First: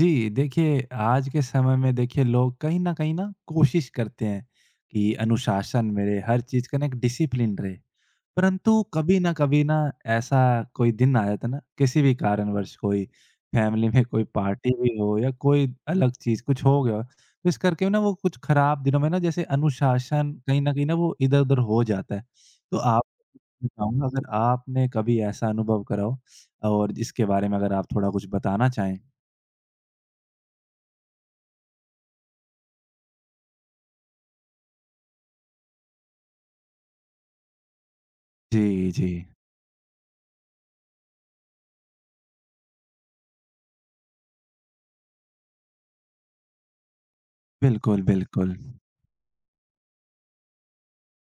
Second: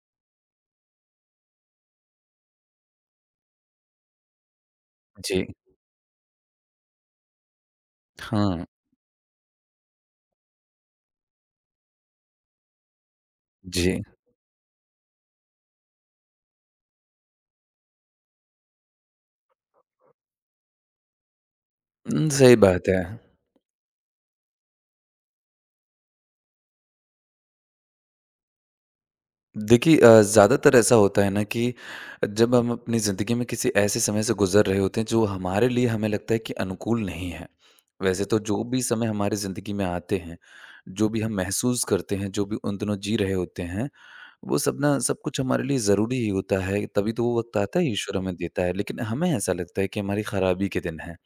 जी, देखिए आज के समय में देखिए लोग कहीं न कहीं ना कोशिश करते हैं कि जी, अनुशासन में रहे, हर चीज़ का ना एक डिसिप्लिन रहे। हाँ, परंतु कभी न कभी ना ऐसा कोई दिन आ जाता है ना किसी भी कारणवश कोई फैमिली जी। में कोई पार्टी भी हो या कोई अलग चीज़ कुछ हो गया, तो इस करके ना वो कुछ खराब दिनों में ना जैसे अनुशासन कहीं न कहीं ना वो इधर-उधर हो जाता है। सही तो बात है। आप बताऊँगा अगर आपने कभी ऐसा अनुभव करा हो और इसके बारे में अगर आप थोड़ा कुछ बताना चाहें? देखिए ज़्यादातर ऐसा होता है ना कि जब हम अपनी ज़िंदगी में किसी ऐसे समय से गुज़र रहे होते हैं जो हमारे लिए हमें लगता है कि अनुकूल नहीं है। वैसे तो जो भी जी, समय जी। हमारी ज़िंदगी में आते हैं, जो भी हम महसूस करते हैं, जो भी उन दिनों जी रहे होते हैं, वो सब ना सब कुछ हमारे लिए ज़रूरी ही होता है, तभी तो वो वक़्त आता है बिल्कुल, ईश्वर हमें बिल्कुल। देता है। लेकिन हमें ऐसा लगता है कि हमारी खराबी के दिन हैं।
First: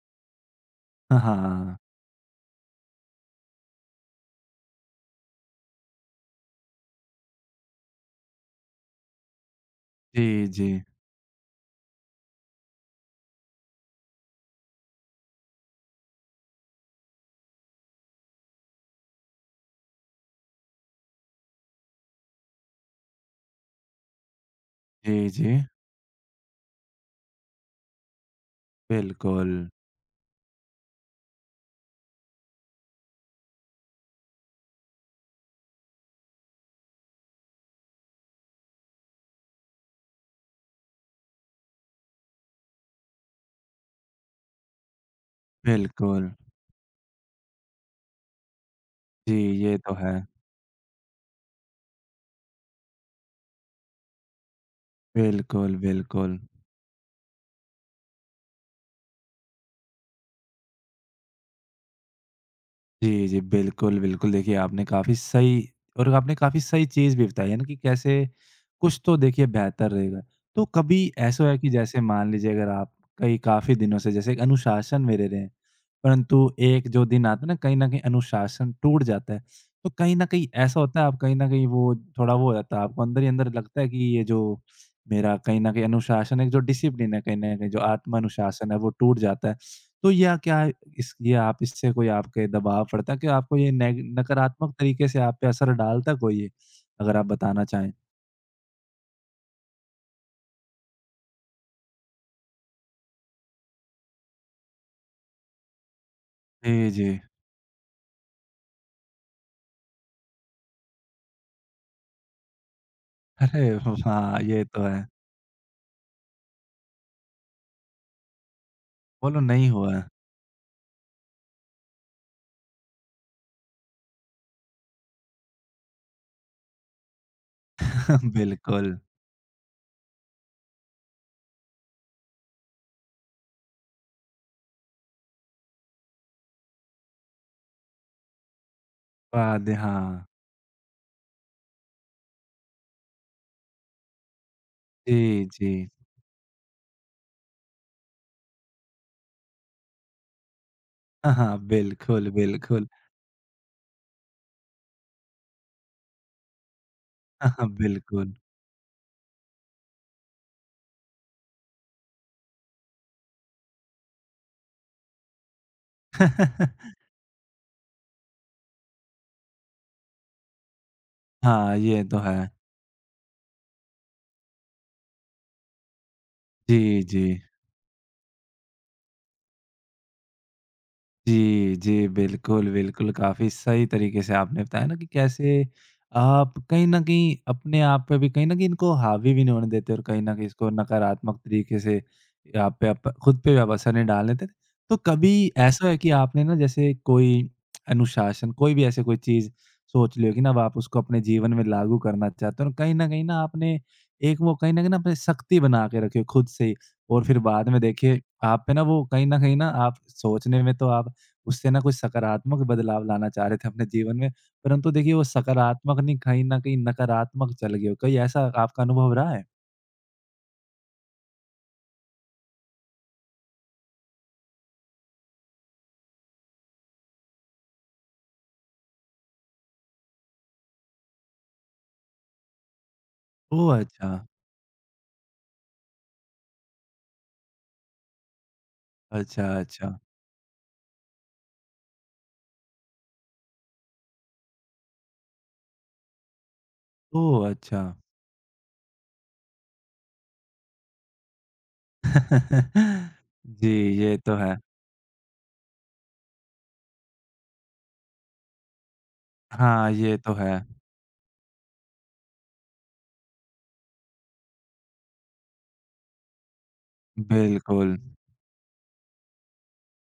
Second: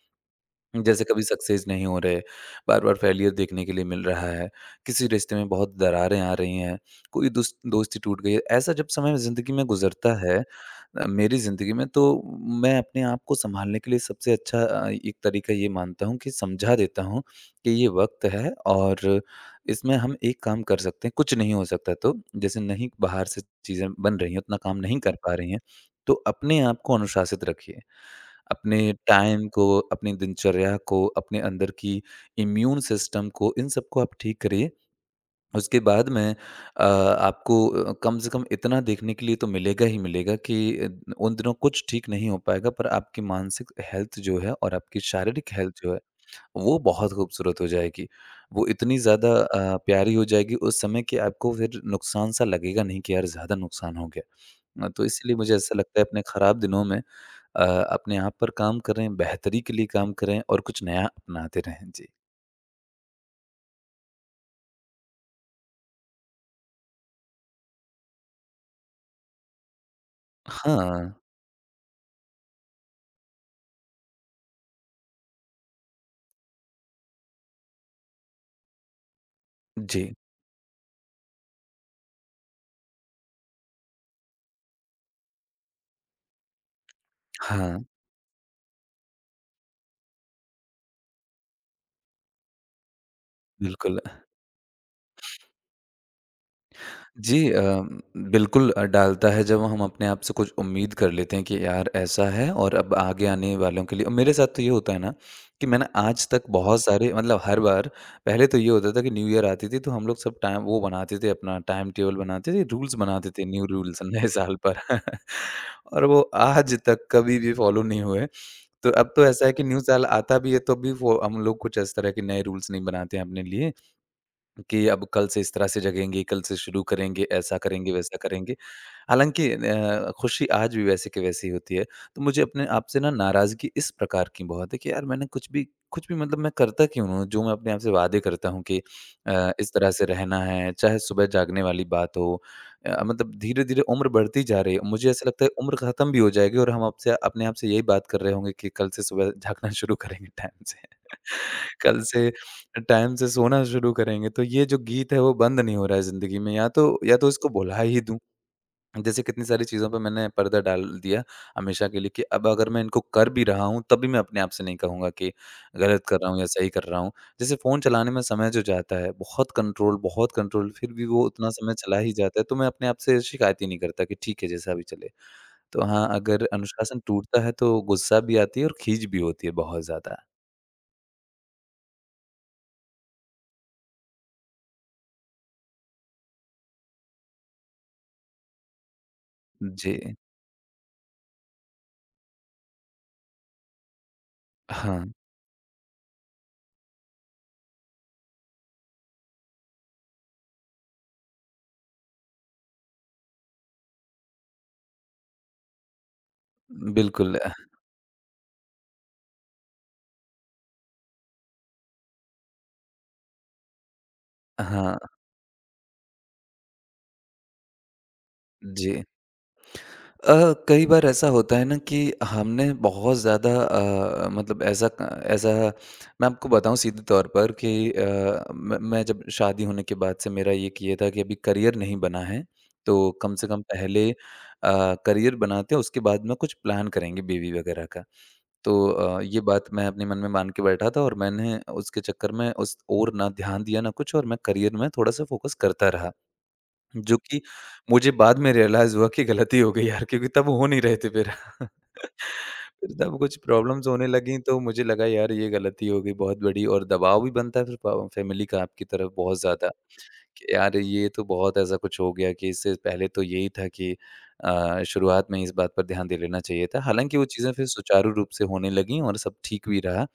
जैसे कभी सक्सेस हाँ। नहीं हो रहे, बार-बार फेलियर देखने के लिए मिल रहा है, किसी रिश्ते में बहुत दरारें आ रही हैं, कोई दुस दोस्ती टूट गई है। ऐसा जब समय ज़िंदगी में गुज़रता है जी, जी। मेरी ज़िंदगी में तो मैं अपने आप को सँभालने के लिए सबसे अच्छा एक तरीका ये मानता हूँ कि समझा देता हूँ कि ये वक़्त है और इसमें हम एक काम कर सकते हैं, कुछ नहीं हो सकता तो जैसे नहीं बाहर से चीज़ें बन रही हैं, उतना काम नहीं कर जी, पा रही जी। हैं, तो अपने आप को अनुशासित रखिए। अपने टाइम बिल्कुल, को, अपनी दिनचर्या को, अपने अंदर की इम्यून सिस्टम को, इन सबको आप ठीक करिए। उसके बाद में आपको कम से कम इतना देखने के लिए तो मिलेगा ही मिलेगा कि अ, उन दिनों कुछ ठीक नहीं हो पाएगा, पर आपकी मानसिक हेल्थ जो है और आपकी शारीरिक हेल्थ जो है, बिल्कुल। वो बहुत खूबसूरत हो जाएगी। वो इतनी ज़्यादा जी, ये तो है। प्यारी हो जाएगी उस समय कि आपको फिर नुकसान-सा लगेगा नहीं कि यार ज़्यादा नुकसान हो गया। तो इसीलिए मुझे ऐसा बिल्कुल, लगता है अपने बिल्कुल। खराब दिनों में अ, अपने आप पर काम करें, बेहतरी के लिए काम करें और कुछ नया अपनाते रहें। जी। जी, जी। बिल्कुल, बिल्कुल। देखिए, आपने काफ़ी सही और आपने काफ़ी सही चीज़ भी बताई है ना कि कैसे कुछ तो देखिए बेहतर रहेगा। तो कभी हाँ। ऐसा हुआ है कि जैसे मान लीजिए अगर आप कई काफ़ी दिनों से जैसे एक अनुशासन में रह रहे हैं, परंतु एक जो दिन आता है ना कहीं न कहीं अनुशासन टूट जाता है। तो जी। कहीं न कहीं ऐसा होता है आप कहीं न कहीं वो थोड़ा वो हो जाता है आपको अंदर ही अंदर लगता है कि ये जो मेरा कहीं न कहीं अनुशासन है, जो डिसिप्लिन है कहीं न कहीं जो हाँ, आत्म अनुशासन है वो टूट जाता है। तो या क्या इस ये आप इससे कोई आपके दबाव पड़ता है कि आपको ये बिल्कुल। नेग नकारात्मक तरीके से आप पे असर डालता कोई ये? अगर आप जी बताना चाहें? बिल्कुल डालता है जब हम अपने आप से कुछ उम्मीद कर लेते हैं कि यार ऐसा है और अब आगे आने वालों के लिए और मेरे साथ तो ये होता है ना कि मैंने आज तक बहुत जी, सारे जी। मतलब हर बार पहले तो ये होता था कि न्यू ईयर आती थी तो हम लोग सब टाइम वो बनाते थे अपना टाइम टेबल बनाते थे, रूल्स बनाते थे, न्यू अरे रूल्स नए हाँ, साल ये पर तो है। और वो आज तक कभी भी फॉलो नहीं हुए। तो अब तो बोलो ऐसा है कि नहीं न्यू हुआ है। साल आता भी है तो भी वो हम लोग कुछ इस तरह के नए रूल्स नहीं बनाते हैं अपने लिए कि अब कल से इस तरह से जगेंगे, कल से शुरू करेंगे, ऐसा करेंगे, वैसा करेंगे। बिल्कुल। हालाँकि खुशी आज भी वैसे की वैसी ही होती है। तो मुझे अपने आप से ना नाराज़गी इस प्रकार की बहुत है कि यार मैंने कुछ भी मतलब मैं करता क्यों हूँ? जो मैं अपने आप से वादे करता हूँ कि बाद इस तरह से हाँ। रहना है, चाहे सुबह जागने वाली बात हो मतलब धीरे-धीरे उम्र बढ़ती जा रही है। मुझे ऐसा जी, लगता है उम्र जी। ख़त्म भी हो जाएगी और हम आपसे अपने आप से यही बात कर रहे होंगे कि कल से सुबह जागना शुरू करेंगे टाइम से। हाँ, हाँ, कल से बिल्कुल, बिल्कुल। टाइम से सोना शुरू करेंगे। तो ये जो गीत है वो बंद नहीं हो रहा है ज़िंदगी में या तो हाँ, इसको हाँ, भुला ही दूँ। बिल्कुल। जैसे कितनी सारी चीज़ों पे मैंने पर्दा डाल दिया हमेशा के लिए कि अब अगर मैं इनको कर भी रहा हूँ तब भी मैं अपने आप से नहीं कहूँगा कि गलत कर रहा हूँ या सही कर रहा हूँ। जैसे फ़ोन चलाने में समय जो जाता है बहुत कंट्रोल फिर भी वो उतना समय हाँ, चला ये ही तो है। जाता है तो मैं अपने आप से शिकायत ही नहीं करता कि ठीक है जैसा भी चले। तो हाँ, अगर जी, अनुशासन जी। टूटता है तो गुस्सा भी आती है और खीज भी होती है बहुत ज़्यादा। जी, जी। बिल्कुल, बिल्कुल, काफ़ी सही तरीके से आपने बताया ना कि कैसे आप कहीं न कहीं अपने आप पे भी कहीं न कहीं इनको हावी भी नहीं होने देते जी। और कहीं न कहीं इसको नकारात्मक तरीके से आप पे आप खुद पे भी आप असर नहीं डालने देते। तो हाँ, कभी ऐसा है कि आपने ना जैसे कोई अनुशासन, कोई भी ऐसे कोई चीज़ सोच ली हो कि ना अब आप उसको अपने जीवन में लागू करना चाहते हो और कहीं न कहीं ना आपने एक वो कहीं न कहीं ना अपनी सख्ती बना के रखी हो खुद से ही और फिर बिल्कुल। बाद में देखिए आप पे ना वो कहीं न कहीं ना आप सोचने में तो आप उससे ना कुछ सकारात्मक बदलाव लाना चाह रहे थे अपने जीवन में। परंतु हाँ, देखिए वो सकारात्मक नहीं कहीं न कहीं नकारात्मक चल गई हो। कहीं ऐसा आपका जी। अनुभव रहा है? कई बार ऐसा होता है ना कि हमने बहुत ज़्यादा मतलब ऐसा ऐसा मैं आपको बताऊँ सीधे तौर पर कि मैं जब शादी होने के बाद से मेरा ये किया था कि अभी करियर नहीं बना है, तो कम से कम ओह! अच्छा। पहले करियर बनाते हैं उसके बाद में कुछ प्लान करेंगे बीवी वगैरह का। तो ये अच्छा, बात मैं अच्छा। अपने मन में मान के बैठा था और मैंने उसके चक्कर में उस ओर ना ध्यान दिया ना कुछ और मैं करियर में थोड़ा-सा फ़ोकस करता रहा। जो कि ओह! अच्छा। मुझे बाद में रियलाइज़ हुआ कि गलती हो गई यार क्योंकि तब हो नहीं रहे थे फिर। फिर तब कुछ जी, प्रॉब्लम्स होने ये तो लगीं है। तो मुझे लगा यार ये गलती हो गई बहुत बड़ी और दबाव भी बनता है फिर प फैमिली का आपकी तरफ बहुत ज़्यादा। हाँ, ये तो कि यार है। ये तो बहुत ऐसा कुछ हो गया कि इससे पहले तो यही था कि शुरुआत में ही इस बात पर ध्यान दे लेना चाहिए था। हालाँकि वो चीज़ें फिर बिल्कुल। सुचारू रूप से होने लगीं और सब ठीक भी रहा।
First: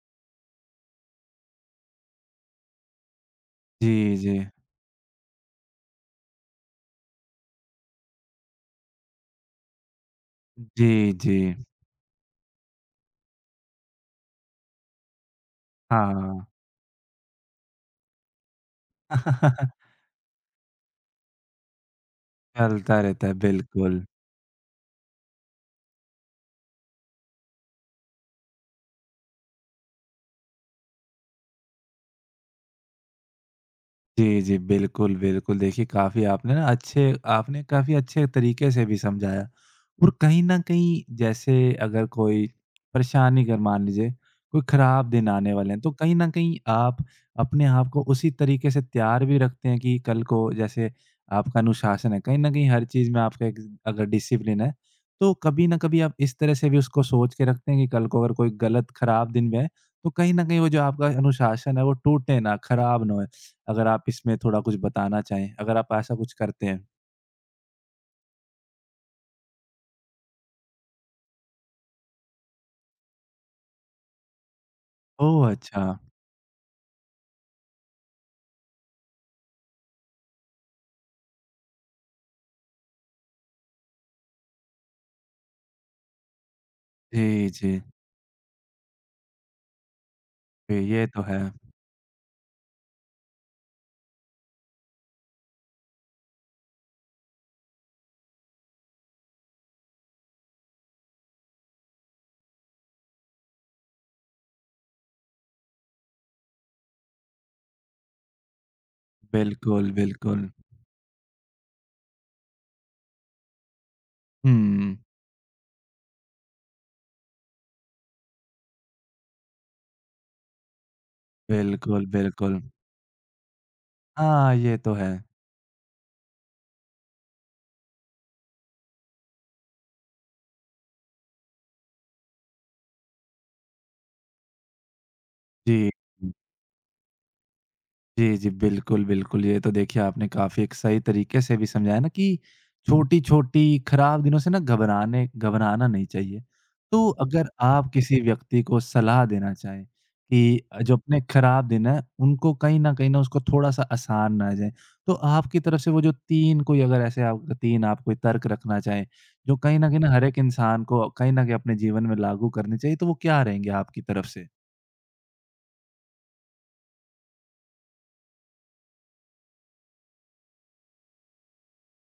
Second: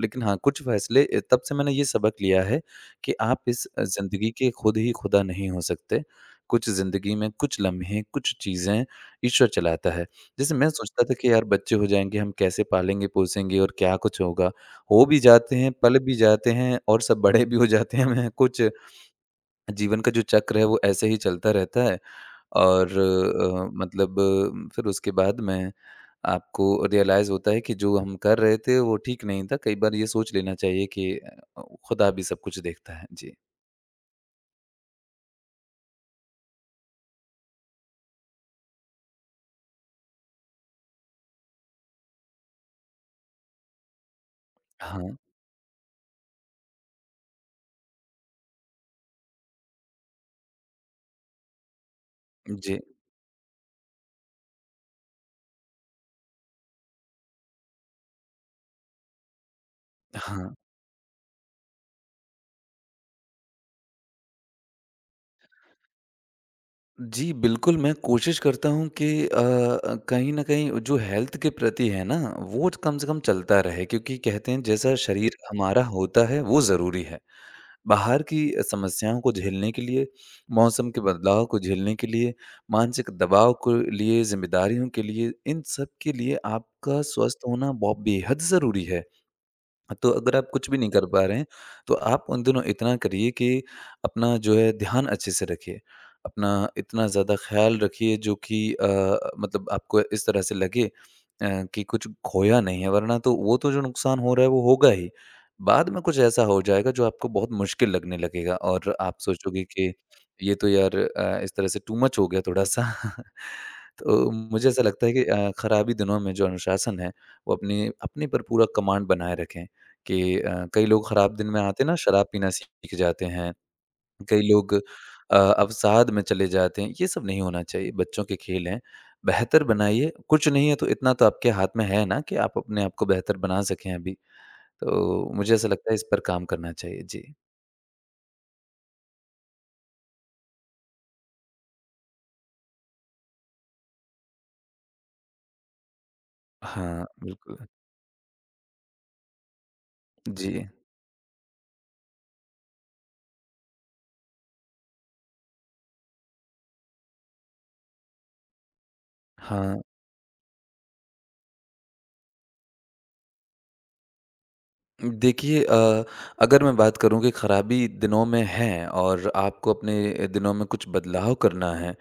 लेकिन हाँ, कुछ फैसले तब से मैंने ये सबक लिया है कि आप इस जी, ज़िंदगी जी। के खुद ही खुदा नहीं हो सकते। कुछ ज़िंदगी में कुछ लम्हे, कुछ चीज़ें ईश्वर चलाता है। जैसे मैं सोचता जी, था कि जी। यार बच्चे हो जाएँगे, हम कैसे पालेंगे-पोसेंगे और क्या कुछ होगा। हो भी जाते हैं, पल भी हाँ। जाते हैं और सब बड़े भी हो जाते हैं। मैं कुछ जीवन का जो चक्र है वो ऐसे ही चलता रहता है और चलता रहता है, बिल्कुल। मतलब फिर उसके बाद में आपको रियलाइज़ होता है कि जो हम कर रहे थे वो ठीक नहीं था। कई बार ये सोच लेना चाहिए कि अ, खुदा भी सब कुछ देखता है। जी। जी, जी। बिल्कुल, बिल्कुल। देखिए काफ़ी आपने ना अच्छे आपने काफ़ी अच्छे तरीके से भी समझाया और कहीं न कहीं जैसे अगर कोई परेशानी अगर मान लीजिए कोई ख़राब हाँ, दिन आने वाले हैं, तो कहीं न कहीं आप अपने आप को उसी तरीके से तैयार भी रखते हैं कि कल को जैसे आपका अनुशासन है, कहीं न कहीं जी, हर चीज़ में आपका एक अगर डिसिप्लिन है, तो कभी न कभी आप इस तरह से भी उसको सोच के रखते हैं कि कल को अगर कोई गलत ख़राब दिन में है, तो कहीं न हाँ। कहीं वो जो आपका अनुशासन है, वो टूटे ना, ख़राब ना होए। अगर आप इसमें थोड़ा कुछ बताना चाहें, अगर आप ऐसा कुछ करते हैं? जी, बिल्कुल मैं कोशिश करता हूँ कि कहीं न कहीं जो हेल्थ के प्रति है ना वो कम से कम चलता रहे क्योंकि कहते हैं जैसा शरीर ओह! हमारा अच्छा। होता है वो ज़रूरी है। बाहर की समस्याओं को झेलने के लिए, मौसम के बदलाव को झेलने के लिए, मानसिक दबाव को लिए, ज़िम्मेदारियों के लिए, इन सब के लिए आपका स्वस्थ जी, होना जी। बहुत बेहद ज़रूरी है। हाँ, तो अगर आप कुछ भी नहीं ये कर तो पा रहे है। हैं, तो आप उन दिनों इतना करिए कि अपना जो है ध्यान अच्छे से रखिए। अपना इतना ज़्यादा ख़्याल रखिए जो कि मतलब आपको इस तरह से लगे कि कुछ खोया नहीं है वरना तो वो तो जो नुकसान हो रहा है वो होगा ही। बाद में कुछ ऐसा हो जाएगा जो आपको बहुत मुश्किल लगने लगेगा और आप सोचोगे बिल्कुल, कि बिल्कुल। ये तो यार इस तरह से टू मच हो गया थोड़ा-सा। तो मुझे ऐसा हुँ, लगता है कि खराबी दिनों में जो अनुशासन है वो अपनी अपने पर पूरा कमांड बनाए रखें। कि कई लोग खराब दिन में आते ना बिल्कुल, शराब पीना बिल्कुल। सीख जाते हैं, कई हाँ, लोग ये तो है। अवसाद में चले जाते हैं, ये सब नहीं होना चाहिए, बच्चों के खेल हैं। बेहतर बनाइए, कुछ नहीं है तो इतना तो आपके हाथ में है ना कि आप अपने आप को बेहतर बना सकें अभी, तो मुझे ऐसा जी। लगता है इस पर काम करना चाहिए। जी। जी, जी। बिल्कुल, बिल्कुल। ये तो देखिए आपने काफ़ी एक सही तरीके से भी समझाया ना कि छोटी-छोटी खराब दिनों से ना घबराने घबराना नहीं चाहिए। हाँ, तो अगर बिल्कुल। आप किसी व्यक्ति को सलाह देना चाहें कि जी, जो अपने खराब दिन हैं उनको कहीं न उसको थोड़ा-सा आसान ना जाए, तो आपकी तरफ से वो जो 3 कोई अगर ऐसे आप 3 आप कोई तर्क रखना चाहें, जो हाँ। कहीं न हर एक इंसान को कहीं न कहीं अपने जीवन में लागू करने चाहिए, तो वो क्या रहेंगे आपकी तरफ से? देखिए अगर मैं बात करूँ कि खराबी दिनों में है और आपको अपने दिनों में कुछ बदलाव करना है,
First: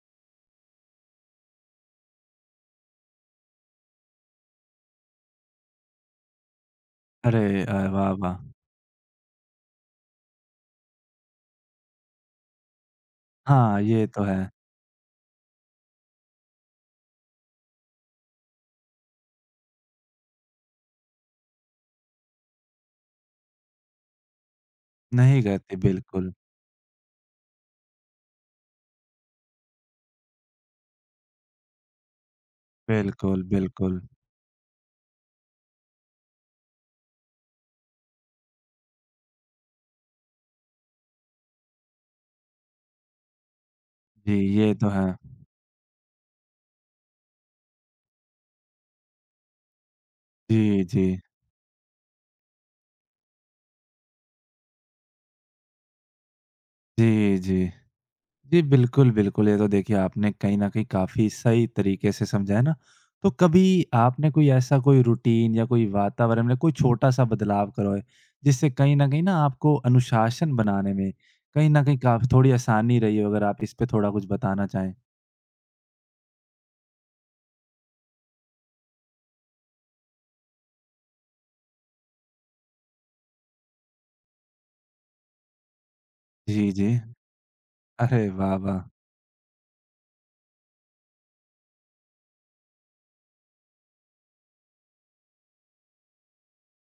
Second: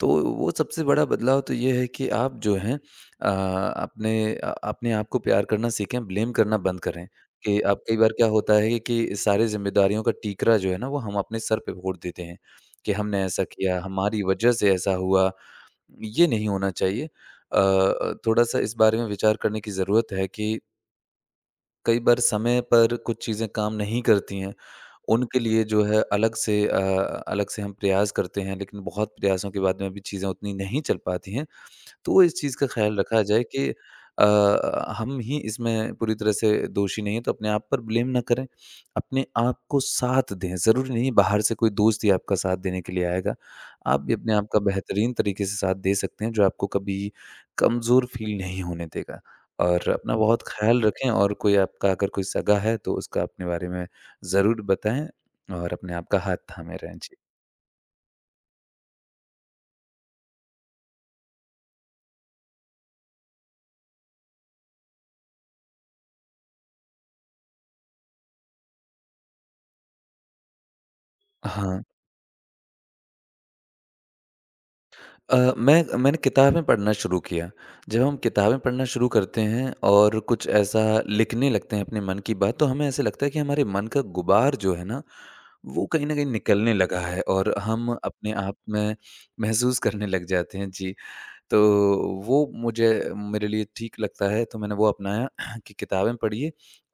तो वो सबसे बड़ा बदलाव तो ये है कि आप जो हैं अ, अपने आप को प्यार करना सीखें, ब्लेम करना बंद करें अरे! कि अब कई वाह, बार क्या वाह! होता है कि सारी ज़िम्मेदारियों का टीकरा जो है ना, वो हम अपने सर पे फोड़ देते हैं कि हमने ऐसा हाँ, किया, ये तो हमारी है। वजह से ऐसा हुआ, ये नहीं होना चाहिए। थोड़ा-सा इस बारे में विचार करने की ज़रूरत है कि कई बार समय पर कुछ चीज़ें काम नहीं करती हैं, उनके नहीं गए लिए थे, जो है बिल्कुल। अलग से हम प्रयास करते हैं, लेकिन बहुत प्रयासों के बाद में भी चीज़ें उतनी नहीं चल पाती हैं। तो इस चीज़ का ख़्याल रखा जाए बिल्कुल, कि बिल्कुल। हम ही इसमें पूरी तरह से दोषी नहीं हैं, तो अपने आप पर ब्लेम ना करें। अपने आप को साथ दें, ज़रूरी नहीं है बाहर से कोई दोस्त ही आपका साथ देने के लिए आएगा। आप भी अपने जी, आप का ये तो है। बेहतरीन तरीके से साथ दे सकते हैं, जो आपको कभी कमज़ोर फ़ील नहीं होने देगा। और अपना बहुत ख़्याल जी, रखें जी। और कोई आपका अगर कोई सगा है, तो उसका अपने बारे में ज़रूर बताएँ और अपने आप का हाथ थामे रहें। जी। जी, जी। जी, बिल्कुल, बिल्कुल। ये तो देखिए आपने कहीं न कहीं काफ़ी सही तरीके से समझाया ना। तो कभी आपने कोई ऐसा कोई रूटीन या कोई वातावरण में कोई छोटा-सा बदलाव करवाए, जिससे कहीं न कहीं ना आपको अनुशासन बनाने में कहीं हाँ। न कहीं काफ़ी थोड़ी आसानी रही हो? अगर आप इस पे थोड़ा कुछ बताना चाहें। मैंने किताबें पढ़ना शुरू किया। जब हम किताबें पढ़ना शुरू करते हैं और कुछ ऐसा लिखने लगते हैं अपने मन की बात, तो हमें ऐसे लगता है कि हमारे मन का गुबार जो है ना, वो कहीं न कहीं जी, निकलने जी। लगा है और हम अरे अपने वाह, आप वाह! में महसूस करने लग जाते हैं। जी, तो वो मुझे मेरे लिए ठीक लगता है, तो मैंने वो अपनाया कि किताबें पढ़िए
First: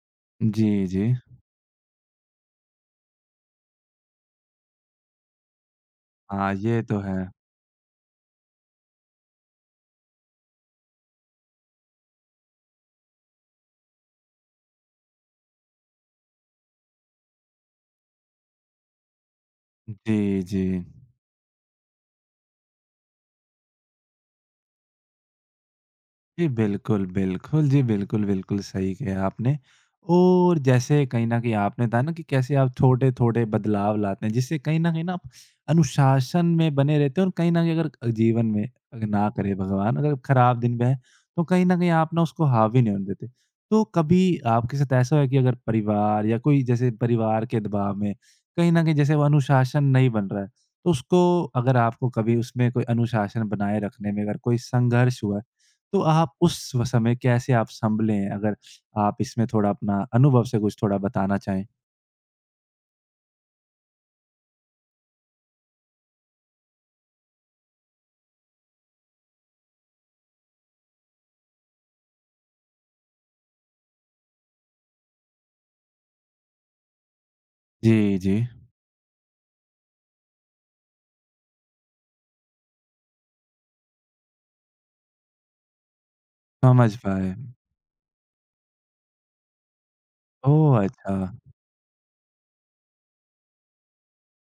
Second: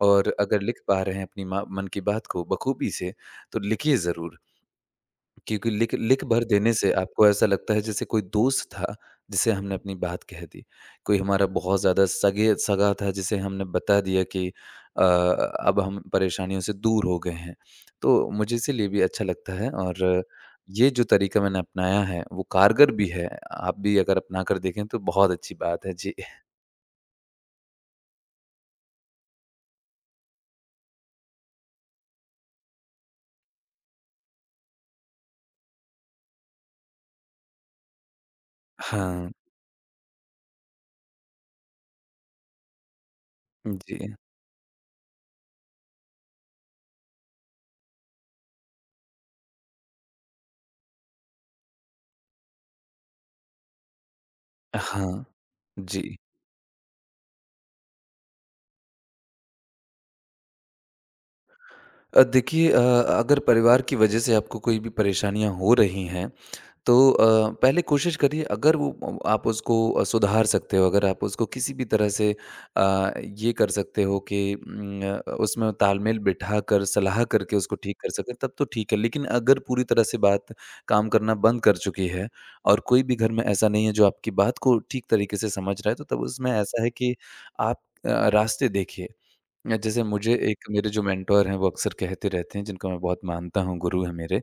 और अगर जी, लिख पा जी। रहे हैं अपनी मा मन की बात को बखूबी से, तो लिखिए ज़रूर। क्योंकि लिख लिख भर हाँ, देने ये से तो है। आपको ऐसा लगता है जैसे कोई दोस्त था, जिसे हमने अपनी बात कह दी। कोई हमारा बहुत ज़्यादा सगे सगा था जिसे हमने बता दिया कि अब हम परेशानियों से दूर हो गए हैं। तो मुझे इसीलिए भी अच्छा लगता है और जी, जी। ये जो तरीका मैंने अपनाया है, वो कारगर भी है। आप भी अगर अपना कर देखें तो बहुत अच्छी बात है। जी। जी, बिल्कुल, बिल्कुल। जी, बिल्कुल, बिल्कुल सही कहा आपने। और जैसे कहीं न कहीं आपने बताया ना कि कैसे आप छोटे-छोटे बदलाव लाते हैं, जिससे कहीं न कहीं ना आप अनुशासन में बने रहते हैं और कहीं न कहीं अगर जीवन में अगर ना हाँ। करे भगवान, अगर खराब दिन भी है, तो कहीं न कहीं आप ना उसको हावी नहीं होने देते। तो जी। कभी आपके साथ ऐसा हुआ कि अगर परिवार या कोई जैसे परिवार के दबाव में कहीं न कहीं जैसे वो अनुशासन नहीं बन रहा है, तो उसको अगर आपको कभी उसमें कोई अनुशासन बनाए रखने में अगर कोई संघर्ष हाँ। हुआ है, तो जी। आप उस व समय कैसे आप सँभले हैं? अगर आप इसमें थोड़ा अपना अनुभव से कुछ थोड़ा बताना चाहें? देखिए अगर परिवार की वजह से आपको कोई भी परेशानियाँ हो रही हैं तो पहले कोशिश करिए अगर वो आप उसको सुधार सकते हो, अगर आप उसको किसी भी तरह से ये कर सकते हो कि उसमें तालमेल बिठाकर सलाह करके उसको ठीक कर जी, सकें, जी। तब तो ठीक है। लेकिन अगर पूरी तरह से बात काम करना बंद कर चुकी है और कोई भी घर में ऐसा नहीं है जो आपकी बात को ठीक तरीके से समझ रहा है, तो तब उसमें ऐसा है समझ कि पाए। आप अ, रास्ते देखिए। जैसे मुझे एक ओह! मेरे जो अच्छा। मेंटर हैं, वो अक्सर कहते रहते हैं, जिनको मैं बहुत मानता हूँ, गुरु हैं मेरे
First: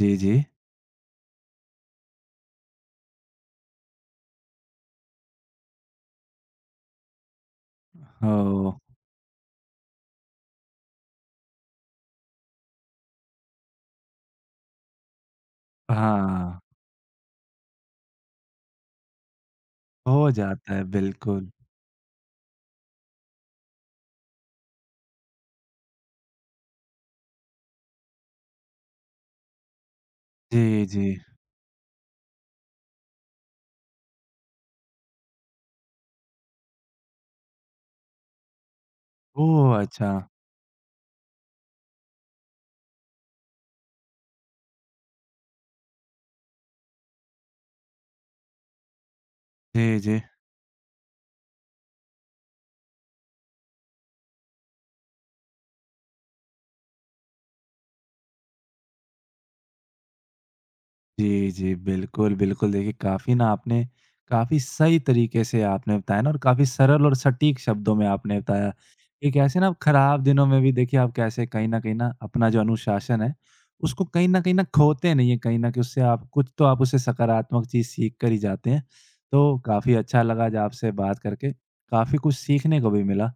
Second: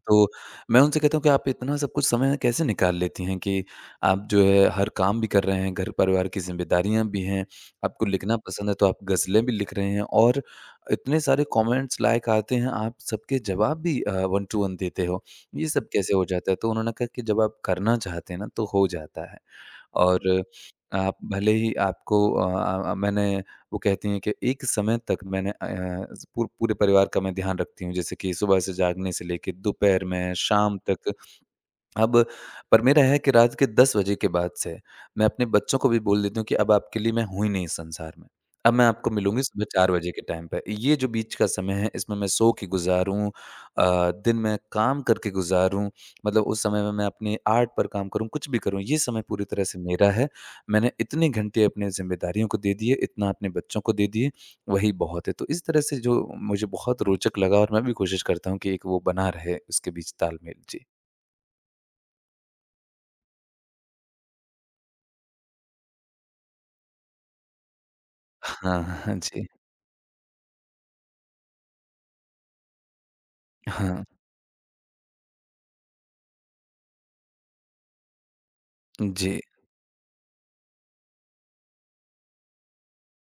जी, तो जी। मैं उनसे कहता हूँ कि आप इतना सब कुछ समय कैसे निकाल लेती हैं कि आप जो है हर काम भी कर रहे हैं, घर-परिवार की ज़िम्मेदारियाँ भी हैं, आपको लिखना पसंद है ओह! तो आप ग़ज़लें भी लिख रहे हैं और इतने सारे कमेंट्स लाइक आते हैं, आप सबके जवाब भी वन टू वन देते हो। ये सब कैसे हो जाता है? हाँ, तो उन्होंने कहा कि जब आप करना चाहते हैं ना तो हो जाता है हो और जाता है, आप बिल्कुल। भले ही मैंने वो कहती हैं कि एक समय तक मैंने अ, ज़ पू पूरे परिवार का मैं ध्यान रखती हूँ, जैसे कि सुबह से जागने से लेके दोपहर में, शाम जी, जी। तक अब पर मेरा है कि रात के 10 बजे के बाद से मैं अपने बच्चों को भी बोल देती हूँ कि अब आपके लिए मैं हूँ ही नहीं इस संसार में। अब मैं आपको मिलूँगी सुबह ओह! 4 बजे अच्छा। के टाइम पे। ये जो बीच का समय है इसमें मैं सो के गुज़ारूँ दिन में काम करके गुज़ारूँ, मतलब उस समय में मैं अपने आर्ट पर काम करूँ, कुछ भी करूँ, ये समय पूरी तरह से जी, मेरा जी। है। मैंने इतने घंटे अपने ज़िम्मेदारियों को दे दिए, इतना अपने बच्चों को दे दिए, वही बहुत है। तो इस तरह से जो मुझे बहुत रोचक लगा और मैं भी कोशिश करता हूँ कि एक वो बना रहे उसके बीच तालमेल। जी। जी, जी। बिल्कुल, बिल्कुल। देखिए काफ़ी ना आपने काफ़ी सही तरीके से आपने बताया ना और काफ़ी सरल और सटीक शब्दों में आपने बताया हाँ, हाँ कि जी। कैसे ना आप खराब दिनों में भी देखिए आप कैसे कहीं न कहीं ना अपना जो अनुशासन है, उसको हाँ, कहीं न कहीं ना खोते नहीं है कहीं न कहीं उससे आप कुछ तो आप उससे सकारात्मक चीज़ सीख कर ही जाते हैं। जी। तो काफ़ी अच्छा लगा आज आपसे बात करके, काफ़ी कुछ सीखने को भी मिला।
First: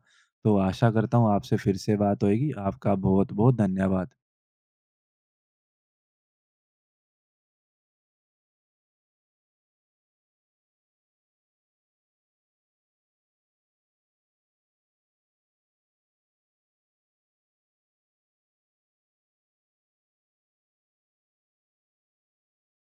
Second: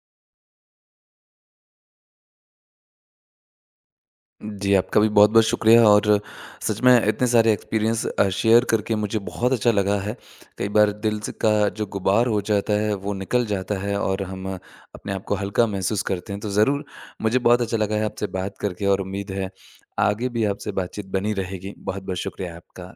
तो आशा करता हूँ आपसे फिर से बात होएगी। आपका बहुत-बहुत धन्यवाद। जी, आपका भी बहुत-बहुत शुक्रिया और सच में इतने सारे एक्सपीरियंस शेयर करके मुझे बहुत अच्छा लगा है। कई बार दिल से का जो गुबार हो जाता है वो निकल जाता है और हम अपने आप को हल्का महसूस करते हैं। तो ज़रूर मुझे बहुत अच्छा लगा है आपसे बात करके और उम्मीद है आगे भी आपसे बातचीत बनी रहेगी। बहुत-बहुत शुक्रिया आपका।